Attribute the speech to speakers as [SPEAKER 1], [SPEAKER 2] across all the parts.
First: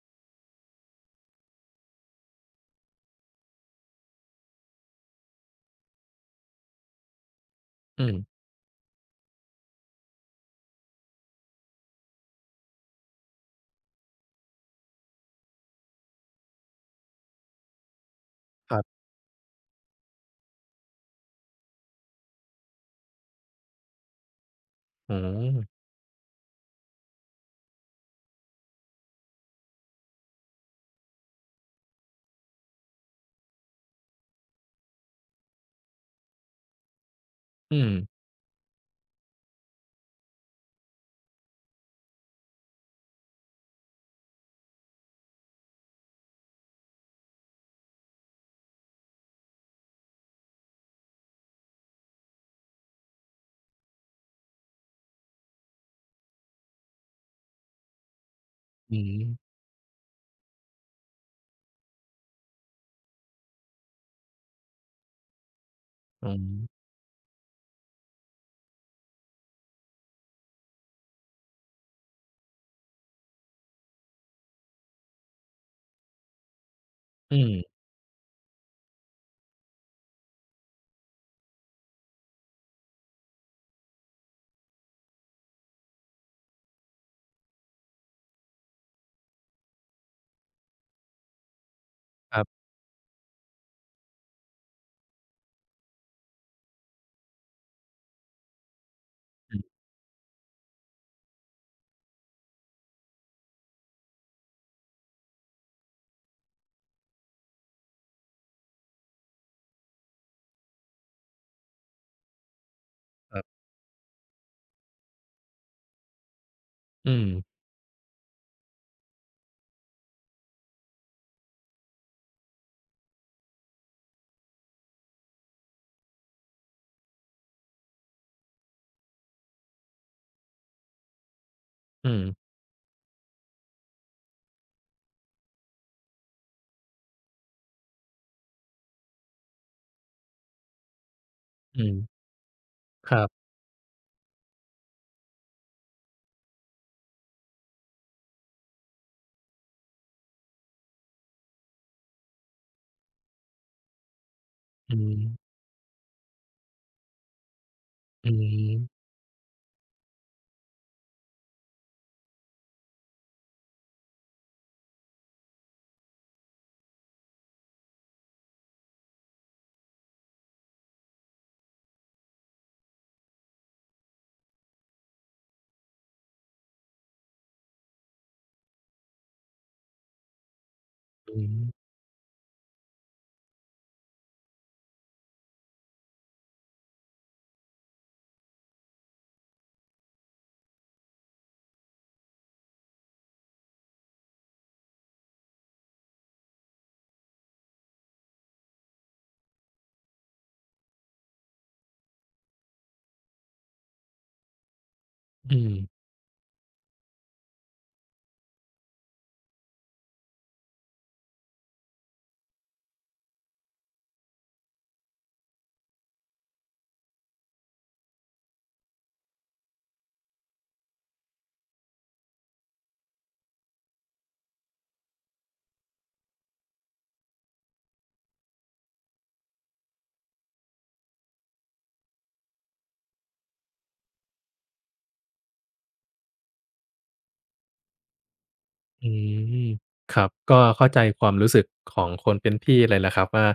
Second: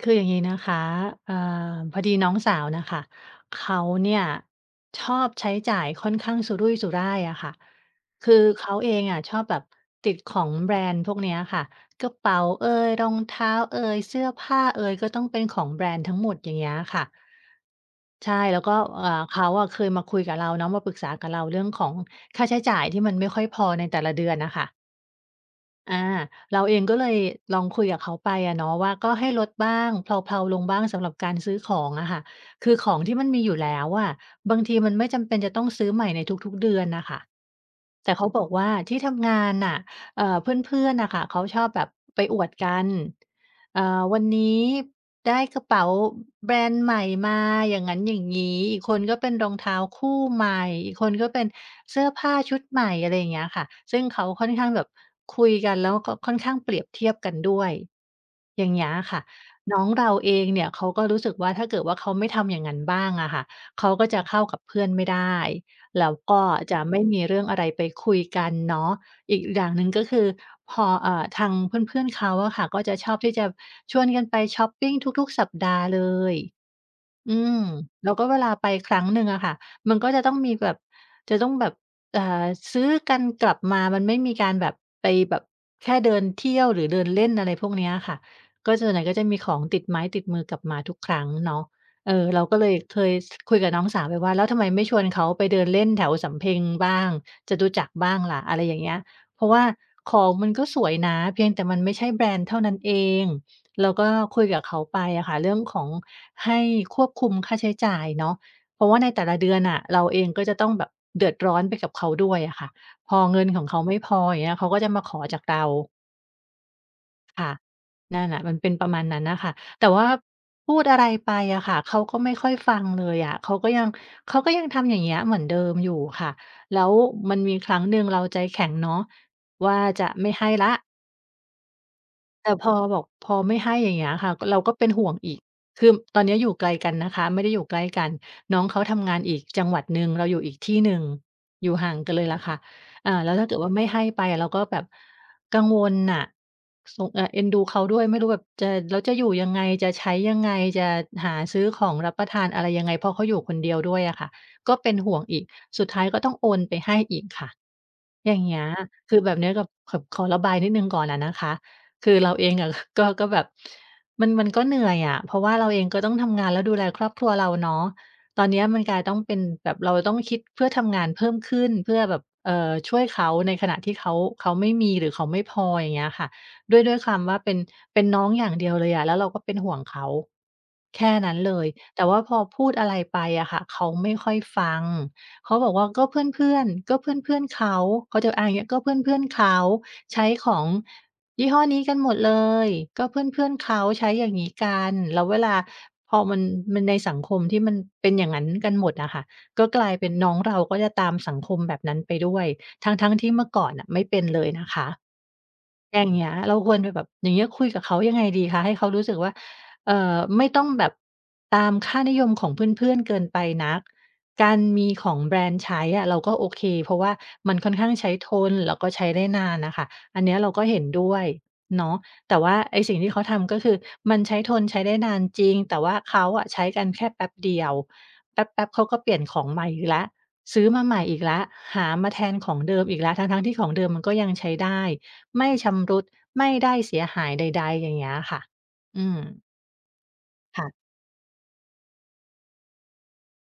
[SPEAKER 1] คืออย่างนี้นะคะเอ่อพอดีน้องสาวน่ะค่ะเขาเนี่ยชอบใช้จ่ายค่อนข้างสุรุ่ยสุร่ายอะค่ะ
[SPEAKER 2] อืม
[SPEAKER 1] คือเขาเองอะชอบแบบติดของแบรนด์พวกเนี้ยค่ะกระเป๋าเอยรองเท้าเอยเสื้อผ้าเอยก็ต้องเป็นของแบรนด์ทั้งหมดอย่างเงี้ยค่ะใช่แล้ว
[SPEAKER 2] ค
[SPEAKER 1] ก็
[SPEAKER 2] รับ
[SPEAKER 1] เขาอะเคยมาคุยกับเราเนาะมาปรึกษากับเราเรื่องของค่าใช้จ่ายที่มันไม่ค่อยพอในแต่ละเดือนน่ะค่ะ
[SPEAKER 2] อ๋อ
[SPEAKER 1] อาเราเองก็เลยลองคุยกับเขาไปอะเนาะว่าก็ให้ลดบ้างเพลาๆลงบ้างสำหรับการซื้อของอะค่ะคือของที่มันมีอยู่แล้วอะบางทีมันไม่จำเป็นจะต้องซื้อใหม่ในทุกๆเดือนน่ะค่ะ
[SPEAKER 2] อืม
[SPEAKER 1] แต่เขาบอกว่าที่ทำงานน่ะเพื่อนๆน่ะค่ะเขาชอบแบบไปอวดกัน อ่าวันนี้ได้กระเป๋าแบรนด์ใหม่มาอย่างงั้นอย่างงี้อีกคนก็เป็นรองเท้าคู่ใหม่อีกคนก็เป็นเสื้อผ้าชุดใหม่อะไรอย่างเงี้ยค่ะซึ่งเขาค่อนข้างแบบคุยกันแล้วก็ค่อนข้างเปรียบเทียบกันด้วยอย่างเงี้ย
[SPEAKER 2] อื
[SPEAKER 1] ค่ะ
[SPEAKER 2] ม
[SPEAKER 1] น้องเราเองเนี่ยเขาก็รู้สึกว่าถ้าเกิดว่าเขาไม่ทำอย่างงั้นบ้างอะค่ะเขาก็จะเข้ากับเพื่อนไม่ได้แล้ว
[SPEAKER 2] อ๋อ
[SPEAKER 1] ก็จะไม่มีเรื่องอะไรไปคุยกันเนาะ อีกอย่างหนึ่งก็คือพอทางเพื่อนๆเขาอะค่ะก็จะชอบที่จะชวนกันไปชอปปิงทุกๆสัปดาห์เลย
[SPEAKER 2] อื
[SPEAKER 1] อืม
[SPEAKER 2] ม
[SPEAKER 1] แล้วก็เวลาไปครั้งหนึ่งอะค่ะมันก็จะต้องมีแบบจะต้องแบบอ่าซื้อกันกลับมา มันไม่มีการแบบไปแบบแค่เดินเที่ยวหรือเดินเล่นอะไรพวกเนี้ยค่ะก็ส่วนใหญ่ก็จะมีของติดไม้ติดมือกลับมาทุกครั้งเนาะเออ
[SPEAKER 2] ครั
[SPEAKER 1] เราก็
[SPEAKER 2] บ
[SPEAKER 1] เลยเคยสคุยกับน้องสาวไปว่าแล้วทำไมไม่ชวนเขาไปเดินเล่นแถวสำเพ็งบ้างจตุจักรบ้างล่ะอะไรอย่างเงี้ยเพราะ
[SPEAKER 2] อื
[SPEAKER 1] ว่า
[SPEAKER 2] ม
[SPEAKER 1] ของมันก็สวยนะเพียงแต่มันไม่ใช่แบรนด์เท่านั้นเองแล้วก็คุยกับเขาไปอะค่ะเรื่องของ ให้ควบคุมค่าใช้จ่ายเนาะเพราะว่าในแต่ละเดือนน่ะเราเองก็จะต้องแบบเดือดร้อนไปกับเขาด้วยอะค่ะพอ
[SPEAKER 2] ครั
[SPEAKER 1] เงินข
[SPEAKER 2] บ
[SPEAKER 1] องเขาไม่พออย่างเงี้ยเขาก็จะมาขอจากเรา
[SPEAKER 2] อืม
[SPEAKER 1] ค่ะนั่นน่ะมันเป็นประมาณนั้นน่ะค่ะแต่ว่าพูดอะไรไปอะค่ะเขาก็ไม่ค่อยฟังเลยอะเขาก็ยังทำอย่างเงี้ยเหมือนเดิมอยู่ค่ะแล้วมันมีครั้งหนึ่งเราใจแข็งเนาะว่าจะไม่ให้แล้ว
[SPEAKER 2] อืม
[SPEAKER 1] แต่พอบอกพอไม่ให้อย่างเงี้ยค่ะเราก็เป็นห่วงอีกคือตอนเนี้ยอยู่ไกลกันนะคะไม่ได้อยู่ใกล้กันน้องเขาทำงานอีกจังหวัดหนึ่งเราอยู่อีกที่หนึ่งอยู่
[SPEAKER 2] อื
[SPEAKER 1] ห่า
[SPEAKER 2] ม
[SPEAKER 1] งกันเลยล่ะค่ะ
[SPEAKER 2] ครั
[SPEAKER 1] แล้วถ้า
[SPEAKER 2] บ
[SPEAKER 1] เกิดว่าไม่ให้ไปเราก็แบบกังวลน่ะสงเอ็นดูเขาด้วยไม่รู้แบบจะแล้วจะอยู่ยังไงจะใช้ยังไงจะหาซื้อของรับประทานอะไรยังไงเพราะเขาอยู่คนเดียวด้วยอะค่ะก็เป็
[SPEAKER 2] อื
[SPEAKER 1] นห่
[SPEAKER 2] ม
[SPEAKER 1] วงอีกสุดท้ายก็ต้องโอนไปให้อีกค่ะ
[SPEAKER 2] อื
[SPEAKER 1] อย่างเงี้ย
[SPEAKER 2] ม
[SPEAKER 1] คือแบบเนี้ยกับขขอระบายนิดหนึ่งก่อนอะนะคะคือเราเองอะ ก็แบบมันก็เหนื่อยอะเพราะว่าเราเองก็ต้องทำงานแล้วดูแลครอบครัวเราเนาะตอนเนี้ยมันกลายต้องเป็นแบบเราต้องคิดเพื่อทำงานเพิ่มขึ้นเพื่อแบบช่วยเขาในขณะที่เขาไม่มีหรือเขาไม่พออย่างเงี้ยค่ะ ด้วยความว่าเป็นน้องอย่างเดียวเลยอะแล้วเราก็เป็นห่วงเขาแค่นั้น
[SPEAKER 2] อื
[SPEAKER 1] เลย
[SPEAKER 2] ม
[SPEAKER 1] แต่ว่าพอพูดอะไรไปอะค่ะเขาไม่ค่อยฟัง เขาบอกว่าก็เพื่อนๆก็เพื่อนๆเขาเขาจะอ้างอย่างเงี้ยก็เพื่อนๆเขาใช้ของยี่ห้อนี้กันหมดเลยก็เพื่อนๆเขาใช้อย่างงี้กันแล้วเวลาพอมันในสังคมที่มันเป็นอย่างงั้นกันหมดอะค่ะก็กลายเป็นน้องเราก็จะตามสังคมแบบนั้นไปด้วยทั้งๆที่เมื่อก่อนน่ะไม่เป็นเลยนะคะ
[SPEAKER 2] อืม
[SPEAKER 1] อย่างเงี้ยเราควรไปแบบอย่างเงี้ยคุยกับเขายังไงดีคะให้เขารู้สึกว่าไม่ต้องแบบตามค่านิยมของเพื่อนๆเกินไปนักการมีของแบรนด์ใช้อะเราก็โอเคเพราะว่ามันค่อนข้างใช้ทนแล้วก็ใช้ได้นานน่ะค่ะอันเนี้ยเราก็เห็นด้วยเนาะแต่ว่าไอ้สิ่งที่เขาทำก็คือมันใช้ทนใช้ได้นานจริงแต่ว่าเขาอะใช้กันแค่แป๊บเดียวแป๊บๆเขาก็เปลี่ยนของใหม่อีกแล้วซื้อมาใหม่อีกแล้วหามาแทนของเดิมอีกแล้วทั้งๆที่ของเดิมมันก็ยังใช้ได้ ไม่ชำรุดไม่ได้เสียหายใดๆอย่างเงี้ยค่ะ
[SPEAKER 2] อื
[SPEAKER 1] อืม
[SPEAKER 2] มครับก็เข้า
[SPEAKER 1] ค่ะ
[SPEAKER 2] ใจความรู้สึกของคนเป็นพี่เลยแหละครับว่า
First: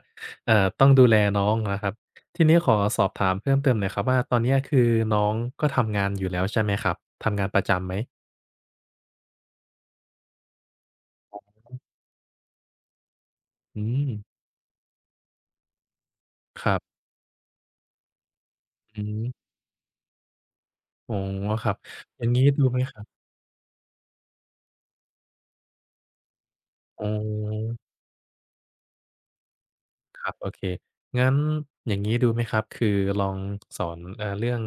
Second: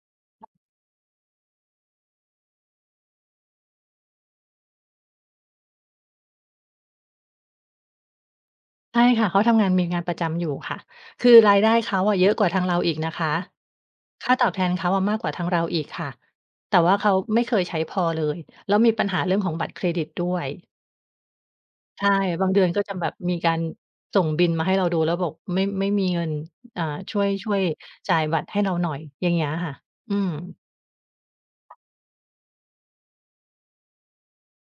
[SPEAKER 2] ต้องดูแลน้องนะครับทีนี้ขอสอบถามเพิ่มเติมหน่อยครับว่าตอนเนี้ยคือน้องก็ทำงานอยู่แล้วใช่ไหมครับทำงานประจำไหม
[SPEAKER 1] ใช่ค่ะเขาทำงานมีงานประจำอยู่ค่ะคือรายได้เขาอะเยอะกว่าทางเราอีกนะคะ
[SPEAKER 2] อืม
[SPEAKER 1] ค่าตอบแทนเขาอะมากกว่าทางเราอีกค่ะ
[SPEAKER 2] ครั
[SPEAKER 1] แต่
[SPEAKER 2] บ
[SPEAKER 1] ว่าเขาไม่เคยใช้พอเลยแล้วมี
[SPEAKER 2] อื
[SPEAKER 1] ปัญหา
[SPEAKER 2] ม
[SPEAKER 1] เรื่องของบัตรเครดิตด้วย
[SPEAKER 2] อ๋อครับ
[SPEAKER 1] ใช่
[SPEAKER 2] อย่างงี้
[SPEAKER 1] บางเดื
[SPEAKER 2] ดู
[SPEAKER 1] อน
[SPEAKER 2] ไหม
[SPEAKER 1] ก็
[SPEAKER 2] ค
[SPEAKER 1] จะ
[SPEAKER 2] รับ
[SPEAKER 1] แบบมีการส่งบิลมาให้เราดูแล้วบอกไม่มีเงินอ่า
[SPEAKER 2] อ๋อ
[SPEAKER 1] ช่วยจ่ายบัตรให้เราหน่อยอย่างเงี้ยค่ะอื
[SPEAKER 2] ค
[SPEAKER 1] ม
[SPEAKER 2] รับโอเคงั้นอย่างนี้ดูไหมครับคือลองสอนเรื่อง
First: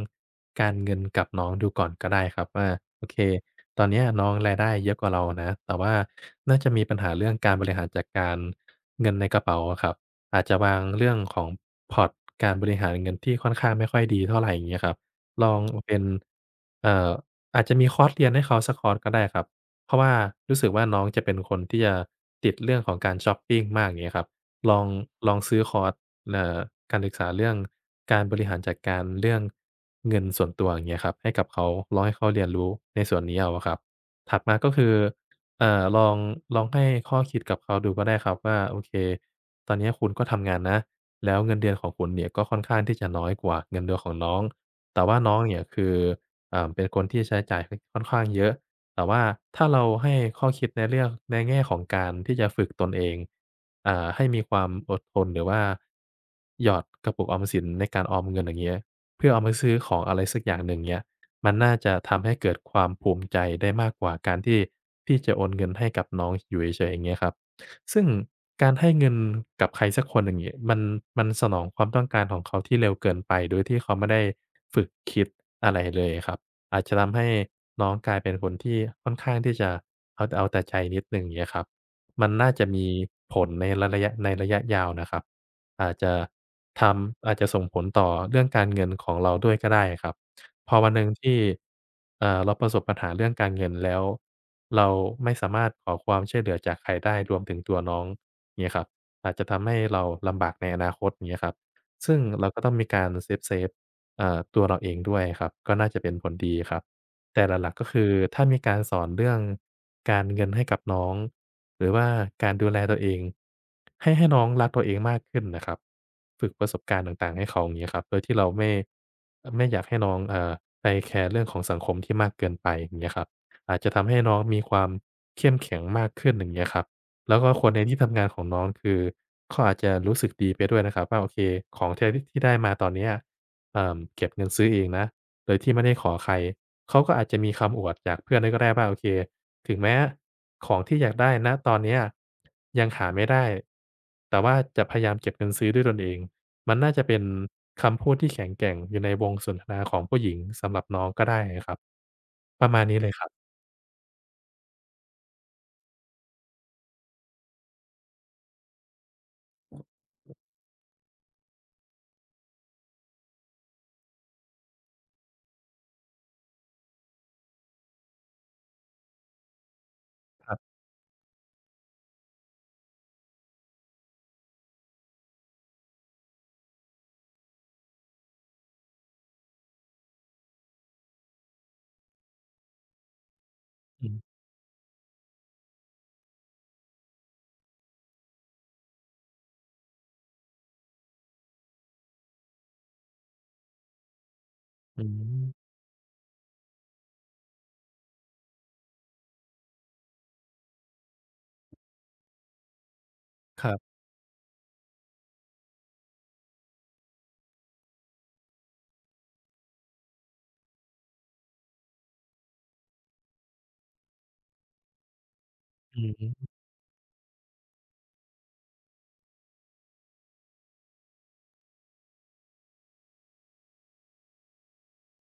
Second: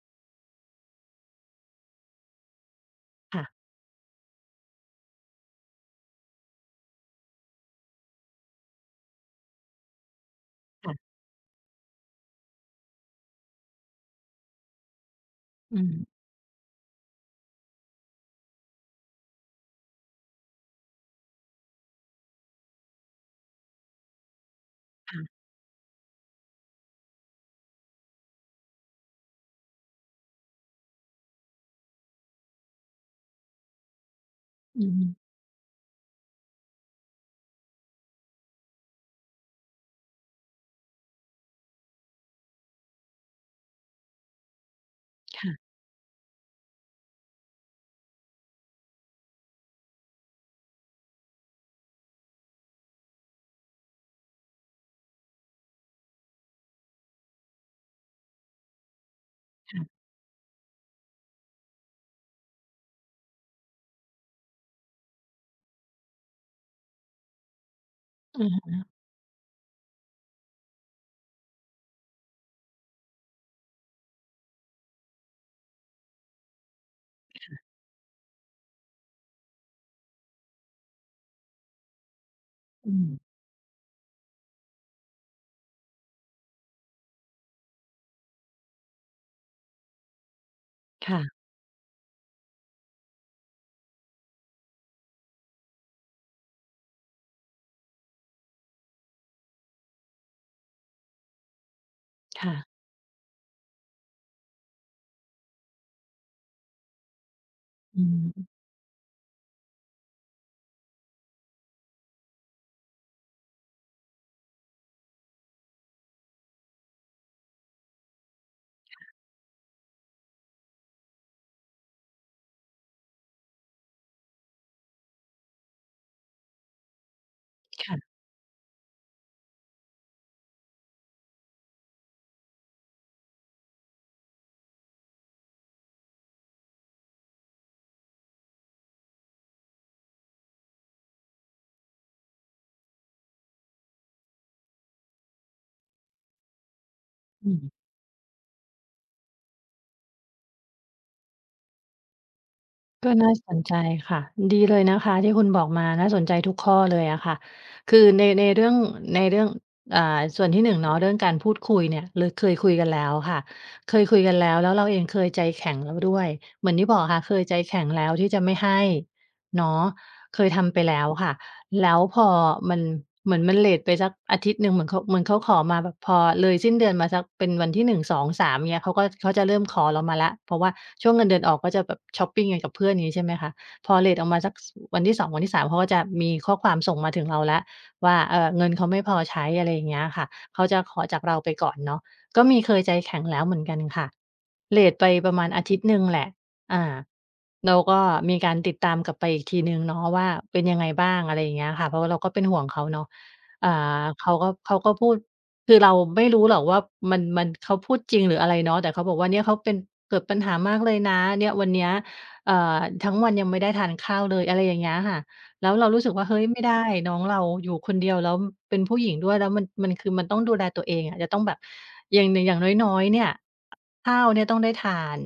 [SPEAKER 2] การเงินกับน้องดูก่อนก็ได้ครับว่าโอเค
[SPEAKER 1] ค่ะ
[SPEAKER 2] ตอนเนี้ยน้องรายได้เยอะกว่าเรานะแต่ว่าน่าจะมีปัญหาเรื่องการบริหารจัดการเงินในกระเป๋าอะครับอาจจะวางเรื่องของพอร์ตการบริหารเงินที่ค่อนข้างไม่ค่อยดีเท่าไรอย่างเงี้ยครับลอง
[SPEAKER 1] ๆอืม
[SPEAKER 2] เป็นเอ่ออาจจะมีคอร์สเรียนให้เขาสักคอร์สก็ได้ครับเพราะว่ารู้สึกว่าน้องจะเป็นคนที่จะติดเรื่องของการช็อปปิงมากอย่างเงี้ยครับ ลองลอ
[SPEAKER 1] ค่ะ
[SPEAKER 2] งซื้อคอร์สเอ่อการศึกษาเรื่องการบริหารจัดการเรื่องเงินส่วนตัวอย่างเงี้ยครับให้กับเขาลองให้เขาเรียนรู้ในส่วนนี้เอาอะครับถัดมาก็
[SPEAKER 1] อื
[SPEAKER 2] คือ
[SPEAKER 1] ม
[SPEAKER 2] เอ่อลองลองให้ข้อคิดกับเขาดูก็ได้ครับว่าโอเคตอนเนี้ยคุณก็ทำงานนะแล้วเงินเดือนของคุณเนี่ยก็ค่อนข้างที่จะน้อยกว่าเงินเดือนของน้องแต่ว่าน้องเนี่ย
[SPEAKER 1] ค่ะ
[SPEAKER 2] คืออ่าเป็นคนที่ใช้จ่ายค่อนข้างเยอะ แต่ว่าถ้าเราให้ข้อคิดในเรื่องในแง่ของการที่จะฝึกตนเองอ่าให้มีความอดทนหรือว่าหยอดกระปุกออมสินในการออมเงินอย่างเงี้ยเพื่อเอามาซื้อของอะไรสักอย่างหนึ่งเงี้ยมันน่าจะทำให้เกิดความภูมิใจได้มากกว่าการที่พี่จะโอนเงินให้กับน้องอยู่เฉยๆอย่างเงี้ยครับซึ่ง
[SPEAKER 1] อือ
[SPEAKER 2] การ
[SPEAKER 1] ค่ะ
[SPEAKER 2] ให้เงินกับใครสักคนอย่างงี้มันสนองความต้องการของเขาที่เร็วเกินไปโดยที่เขาไม่ได้ฝึกคิดอะไรเลยครับ อาจจะทำให้น้องกลายเป็นคนที่ค่อนข้างที่จะเอาแต่ใจนิดหนึ่งอย่างเงี้ยครับมันน่าจะมี
[SPEAKER 1] อืออืม
[SPEAKER 2] ผลในระยะยาวนะครับอาจจะทำอาจจะส่งผลต่อเรื่องการเงินของเราด้วยก็ได้ครับพอวันหนึ่ง
[SPEAKER 1] ค่ะ
[SPEAKER 2] ที่เราประสบปัญหาเรื่องการเงินแล้วเราไม่สามารถขอความช่วยเหลือจากใครได้รวมถึงตัวน้องเงี้ยครับอาจจะทำให้เราลำบากในอนาคตอย่างเงี้ยครับซึ่งเรา
[SPEAKER 1] ค่ะ
[SPEAKER 2] ก็ต้องมีการเซฟๆ ตัวเราเองด้วยครับก็น่าจะเป็นผลดีครับแต่หลักๆก็
[SPEAKER 1] อื
[SPEAKER 2] คือถ้า
[SPEAKER 1] ม
[SPEAKER 2] มีการสอนเรื่องการเงินให้กับน้องหรือว่าการดูแลตัวเองให้น้องรักตัวเองมากขึ้นน่ะครับฝึกประสบการณ์ต่างๆให้เขาอย่างเงี้ยครับโดยที่เราไม่อยากให้น้องไปแคร์เรื่องของสังคมที่มากเกินไปอย่างเงี้ยครับอาจจะทำให้น้องมีความเข้มแข็งมากขึ้นอย่างเงี้ยครับแล้วก็คนในที่
[SPEAKER 1] ค่ะ
[SPEAKER 2] ทำงานของน้องคือเขาอาจจะรู้สึกดีไปด้วยนะครับว่าโอเคของแท้ที่ได้มาตอนเนี้ย เก็บเงินซื้อเองนะโดยที่ไม่ได้ขอใครเขาก็อาจจะมีคำอวดจากเพื่อนด้วยก็ได้ว่าโอเคถึงแม้ของที่อยากได้ณตอนเนี้ยยังหาไม่ได้แต่ว่าจะพยายามเก็บเงินซื้อด้วยตนเองมันน่าจะเป็น
[SPEAKER 1] อืม
[SPEAKER 2] คำพูดที่แข็งแกร่งอยู่ในวงสนทนาของผู้หญิงสำหรับน้องก็ได้อะครับประมาณนี้เล
[SPEAKER 1] ก็
[SPEAKER 2] ยครั
[SPEAKER 1] น่าส
[SPEAKER 2] บ
[SPEAKER 1] นใจค่ะดีเลยนะคะที่คุณบอกมาน่าสนใจทุกข้อเลยอะค่ะคือในเรื่องในเรื่องอ่าส่วนที่1เนาะเรื่องการพูดคุยเนี่ยเลยเคยคุยกันแล้วค่ะเคยคุยกันแล้วแล้วเราเองเคยใจแข็งแล้วด้วยเหมือนที่บอกค่ะเคยใจแข็งแล้วที่จะไม่ให้เนาะเค
[SPEAKER 2] ค
[SPEAKER 1] ย
[SPEAKER 2] รั
[SPEAKER 1] ทำ
[SPEAKER 2] บ
[SPEAKER 1] ไปแล้วค่ะ แล้วพอมันเหมือนมันเลตไปสักอาทิตย์หนึ่งเหมือนเขาขอมาแบบพอเลยสิ้นเดือนมาสักเป็นวันที่1 2 3เงี้ยเขาจะเริ่มขอเรามาแล้วเพราะว่าช่วงเงินเดือนออกก็จะแบบชอปปิงกันกับเพื่อนอย่างงี้ใช่ไหมคะพอ
[SPEAKER 2] อื
[SPEAKER 1] เลตออก
[SPEAKER 2] ม
[SPEAKER 1] มาสักสวันที่สองวันที่3เขาก็จะมีข้อความส่งมาถึงเราแล้วว่าเงินเขาไม่พอใช้อะไรอย่างเงี้ยค่ะเขาจะขอจากเราไปก่อนเนาะก็มีเคยใจแข็งแล้วเหมือนกันค่ะเลต
[SPEAKER 2] อื
[SPEAKER 1] ไปประมาณอา
[SPEAKER 2] ม
[SPEAKER 1] ทิตย์หนึ่งแหละ อาแล้วก็มีการติดตามกลับไปอีกทีหนึ่งเนาะว่าเป็นยังไงบ้างอะไรอย่างเงี้ยค่ะเพราะว่าเราก็เป็นห่วงเขาเนาะ
[SPEAKER 2] ค
[SPEAKER 1] อ่า
[SPEAKER 2] รับ
[SPEAKER 1] เขาก็พูดคือเราไม่รู้หรอกว่ามันเขาพูดจริงหรืออะไรเนาะแต่เขาบอกว่าเนี่ยเขาเป็นเกิดปัญหามากเลยนะเนี่ยวันเนี้ยเอ่อทั้งวันยังไม่ได้ทานข้าวเลยอะไรอย่างเงี้ยค่ะแล้วเรา
[SPEAKER 2] อื
[SPEAKER 1] รู้สึ
[SPEAKER 2] อ
[SPEAKER 1] กว่าเฮ้ย
[SPEAKER 2] ฮึ
[SPEAKER 1] ไม่ได้น้องเราอยู่คนเดียวแล้วเป็นผู้หญิงด้วยแล้วมันคือมันต้องดูแลตัวเองอะจะต้องแบบอย่างอย่างน้อยๆเนี่ยข้าวเนี่ยต้องได้ทาน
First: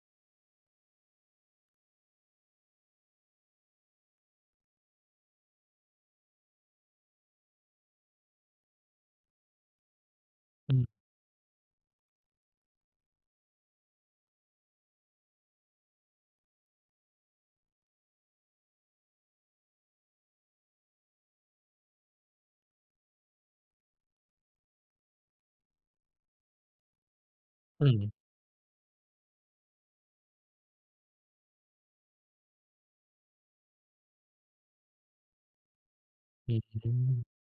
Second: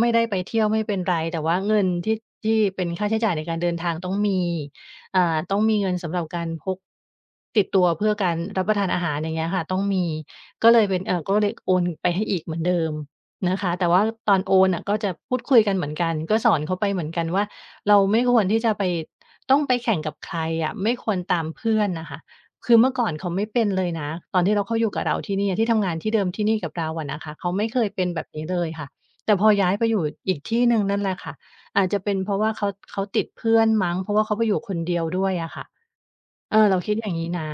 [SPEAKER 1] ไม่ได้ไปเที่ยวไม่เป็นไรแต่ว่าเงินที่เป็นค่าใช้จ่ายในการเดินทางต้องมีต้องมีเงินสำหรับการพกติดตัวเพื่อการรับประทานอาหารอย่างเงี้ยค่ะต้องมีก็
[SPEAKER 2] อื
[SPEAKER 1] เลย
[SPEAKER 2] ม
[SPEAKER 1] เป็นก็เลยโอนไปให้อีกเหมือนเดิมนะคะแต่ว่าตอนโอนน่ะก็จะพูดคุยกันเหมือนกันก็สอนเขาไปเหมือนกันว่าเราไม่ควรที่จะไปต้องไปแข่งกับใครอะไม่ควรตามเพื่อนน่ะค่ะคือเมื่อก่อนเขาไม่เป็นเลยนะตอนที่เราเขาอยู่กับเราที่นี่ที่ทำงานที่เดิมที่นี่กับเราอะนะคะเขาไม่เค
[SPEAKER 2] อื
[SPEAKER 1] ยเป็นแบ
[SPEAKER 2] ม
[SPEAKER 1] บนี้เลยค่ะ แต่พอย้ายไปอยู่อีกที่หนึ่งนั่นแหละค่ะอาจจะเป็นเพราะว่าเขาติดเพื่อนมั้งเพราะว่าเขาไปอยู่คนเดียวด้วยอะค่ะเอ
[SPEAKER 2] อือ
[SPEAKER 1] อเรา
[SPEAKER 2] ฮึ
[SPEAKER 1] คิดอย่างงี้นะ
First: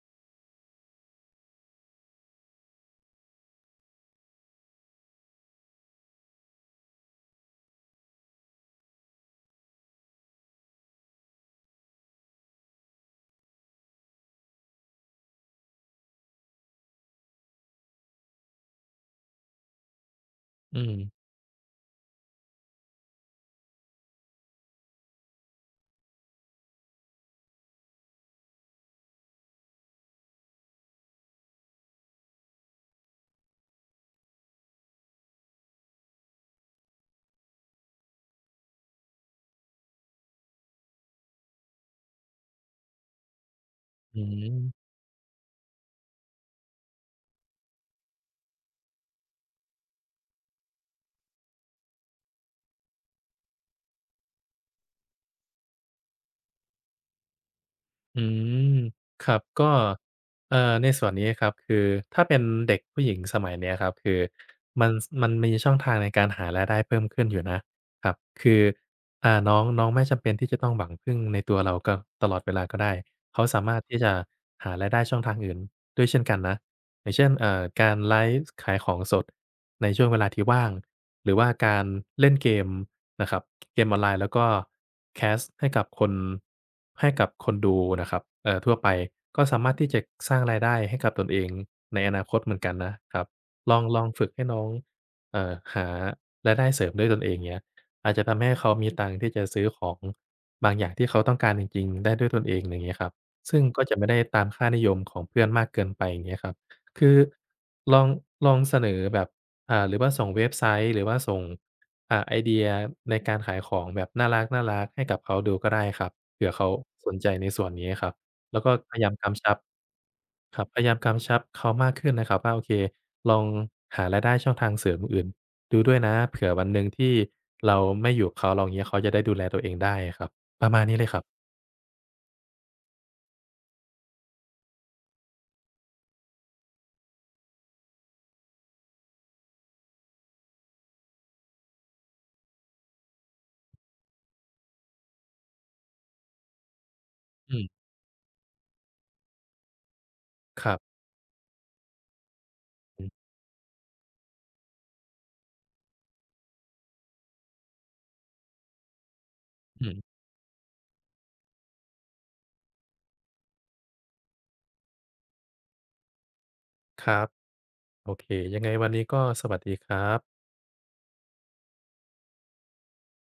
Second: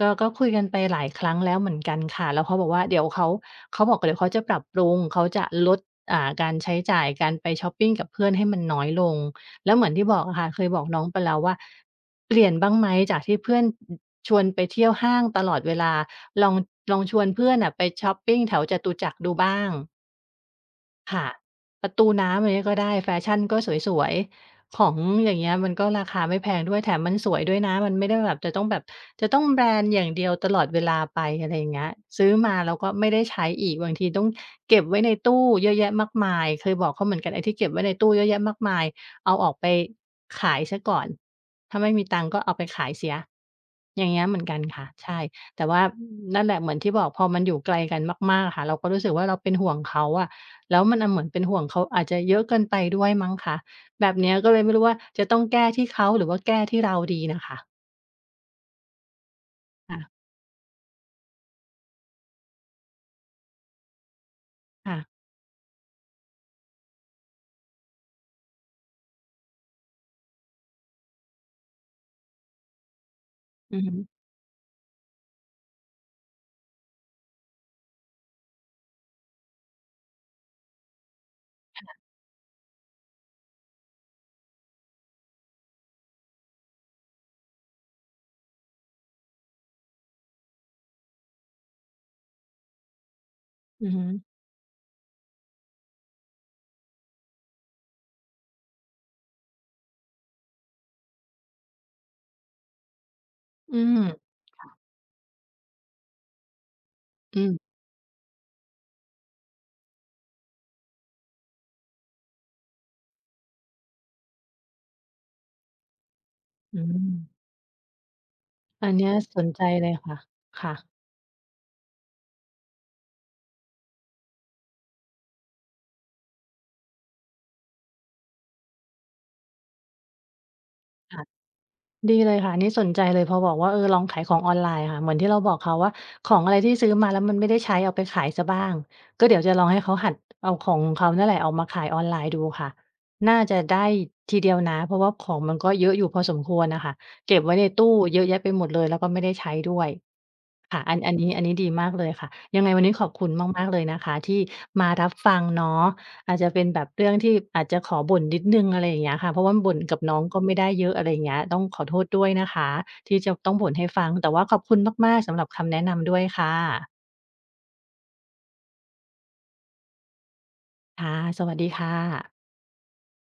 [SPEAKER 1] ก็คุยกันไปหลายครั้งแล้วเหมือนกันค่ะแล้วเขาบอกว่าเดี๋ยวเขาเขาบอกเดี๋ยวเขาจะปรับปรุงเขาจะลดการใช้จ่ายการไปช็อปปิงกับเพื่อนให้มันน้อยลงแล้วเหมือนที่บอกอะค่ะเคยบอกน้องไปแล้วว่าเปลี่ยนบ้างไหมจากที่เพื่อนอชวนไปเที่ยวห้างตลอดเวลาลองชวนเพื่อนน่ะไปช็อปปิงแถวจตุจักรดูบ้าง
[SPEAKER 2] อืม
[SPEAKER 1] ค่ะประตูน้ำอย่างเงี้ยก็ได้แฟชั่นก็สวยๆของอย่างเงี้ยมันก็ราคาไม่แพงด้วยแถมมันสวยด้วยนะมันไม่ได้แบบจะต้องแบรนด์อย่างเดียวตลอดเวลาไปอะไรอย่างเงี้ยซื้อมาแล้วก็ไม่ได้ใช้อีกบางทีต้องเก็บไว้ในตู้เยอะแยะมากมายเคยบอกเขาเหมือนกันไอ้ที่เก็บไว้ในตู้เยอะแยะมากมายเอาออกไปขายเสียก่อนถ้าไม่มีตังค์ก็เอาไปขายเสียอย่าง
[SPEAKER 2] อื
[SPEAKER 1] เงี้ยเหมือนกันค่ะ
[SPEAKER 2] ม
[SPEAKER 1] ใช่แต่ว่านั่นแหละเหมือนที่บอกพอมันอยู่ไกลกันมากๆอะค่ะเราก็รู้สึกว่าเราเป็นห่วงเขาอะ แล้วมันอ่ะเหมือนเป็นห่วงเขาอาจจะเยอะเกินไปด้วยมั้งคะแบบเนี้ยก็เลยไม่รู้ว่าจะต้องแก้ที่เขาหรือว่าแก้ที่เราดีน่ะค่ะ
[SPEAKER 2] อืมครับก็
[SPEAKER 1] ค่ะ
[SPEAKER 2] เอ่อในส่วนนี้ครับคือถ้าเป็นเด็กผู้หญิงสมัยเนี้ยครับคือ
[SPEAKER 1] ค่ะ
[SPEAKER 2] มันมีช่องทางในการหารายได้เพิ่มขึ้นอยู่นะครับคืออ่าน้องน้องไม่จำเป็นที่จะต้องหวังพึ่งในตัวเราก็ตลอดเวลาก็ได้เขาสามาร
[SPEAKER 1] อื
[SPEAKER 2] ถ
[SPEAKER 1] อฮึ
[SPEAKER 2] ที่จะหารายได้ช่องทางอื่นด้วยเช่นกันนะ อย่างเช่นการไลฟ์ขายของสดในช่วงเวลาที่ว่าง หรือว่าการเล่นเกมนะครับเกมออนไลน์แล้วก็แคสต์ให้กับคนดูนะครับทั่วไปก็สามารถที่จะสร้างรายได้ให้กับตนเองในอนาคตเหมือนกันนะครับ ลอง
[SPEAKER 1] อือ
[SPEAKER 2] ลอ
[SPEAKER 1] ฮึ
[SPEAKER 2] งฝึกให้น้องหารายได้เสริมด้วยตนเองเงี้ยอาจจะทำให้เขามีตังค์ที่จะซื้อของบางอย่างที่เขาต้องการจริงๆได้ด้วยตนเองอย่างงี้ครับซึ่ง
[SPEAKER 1] อื
[SPEAKER 2] ก็จะ
[SPEAKER 1] ม
[SPEAKER 2] ไม่ได้ตามค่านิยมของเพื่อนมากเกินไปอย่างเงี้ยครับ คือ
[SPEAKER 1] อืม
[SPEAKER 2] ลองลองเสนอแบบอ่าหรือว่าส่งเว็บไซต์หรือว่าส่งอ่าไอเดียในการขายของแบบน่ารักๆให้กับเขาดูก็ได้ครับเผื่อเขา
[SPEAKER 1] อื
[SPEAKER 2] สนใจ
[SPEAKER 1] ม
[SPEAKER 2] ในส่วนนี้ครับแล้วก็
[SPEAKER 1] อั
[SPEAKER 2] พ
[SPEAKER 1] น
[SPEAKER 2] ยายา
[SPEAKER 1] เนี้
[SPEAKER 2] ม
[SPEAKER 1] ยส
[SPEAKER 2] กำ
[SPEAKER 1] น
[SPEAKER 2] ชับ
[SPEAKER 1] ใจเลยค่ะ
[SPEAKER 2] ครับ
[SPEAKER 1] ค่ะ
[SPEAKER 2] พยายามกำชับเขามากขึ้นนะครับว่าโอเคลองหารายได้ช่องทางเสริมอื่นๆดูด้วยนะเผื่อวันหนึ่งที่เราไม่อยู่กับเขาเราอย่างเงี้ยเขาจะได้ดูแลตัวเองได้อะครับประมาณนี้เลยครับ
[SPEAKER 1] ดีเลยค่ะนี่สนใจเลยพอบอกว่าเออลองขายของออนไลน์ค่ะเหมือนที่เราบอกเขาว่าของอะไรที่ซื้อมาแล้วมันไม่ได้ใช้เอาไปขายเสียบ้างก็เดี๋ยวจะลองให้เขาหัดเอาของของเขานั่นแหละออกมาขายออนไลน์ดูค่ะน่าจะได้ทีเดียวนะเพราะว่าของมันก็เยอะอยู่พอสมควรน่ะค่ะเก็บไว้
[SPEAKER 2] อื
[SPEAKER 1] ในตู้
[SPEAKER 2] ม
[SPEAKER 1] เยอะแยะไปหมดเลยแล้วก็ไม่ได้ใช้ด้วย
[SPEAKER 2] ครั
[SPEAKER 1] ค่ะอั
[SPEAKER 2] บ
[SPEAKER 1] นอันนี้อันนี้ดีมากเลยค่ะยังไงวันนี้
[SPEAKER 2] อื
[SPEAKER 1] ขอ
[SPEAKER 2] ม
[SPEAKER 1] บคุณมากๆเลยนะคะที่มารับฟังเนาะอาจจะเป็นแบบเรื่องที่อาจจะขอบ่นนิดหนึ่งอะไรอย่างเงี้ยค่ะเพราะว่าบ่น
[SPEAKER 2] อื
[SPEAKER 1] กับ
[SPEAKER 2] ม
[SPEAKER 1] น้องก็ไม่ได้เยอะอะไรอย่างเงี้ยต้องขอโทษด้วยนะคะที่จะต้องบ่นให้ฟังแต่ว่าขอบคุณมากๆสำหรับคำแนะนำด้วยค่ะ
[SPEAKER 2] ครับโอเคยังไงวันนี้ก็สวัสดีครับ
[SPEAKER 1] ค่ะสวัสดีค่ะ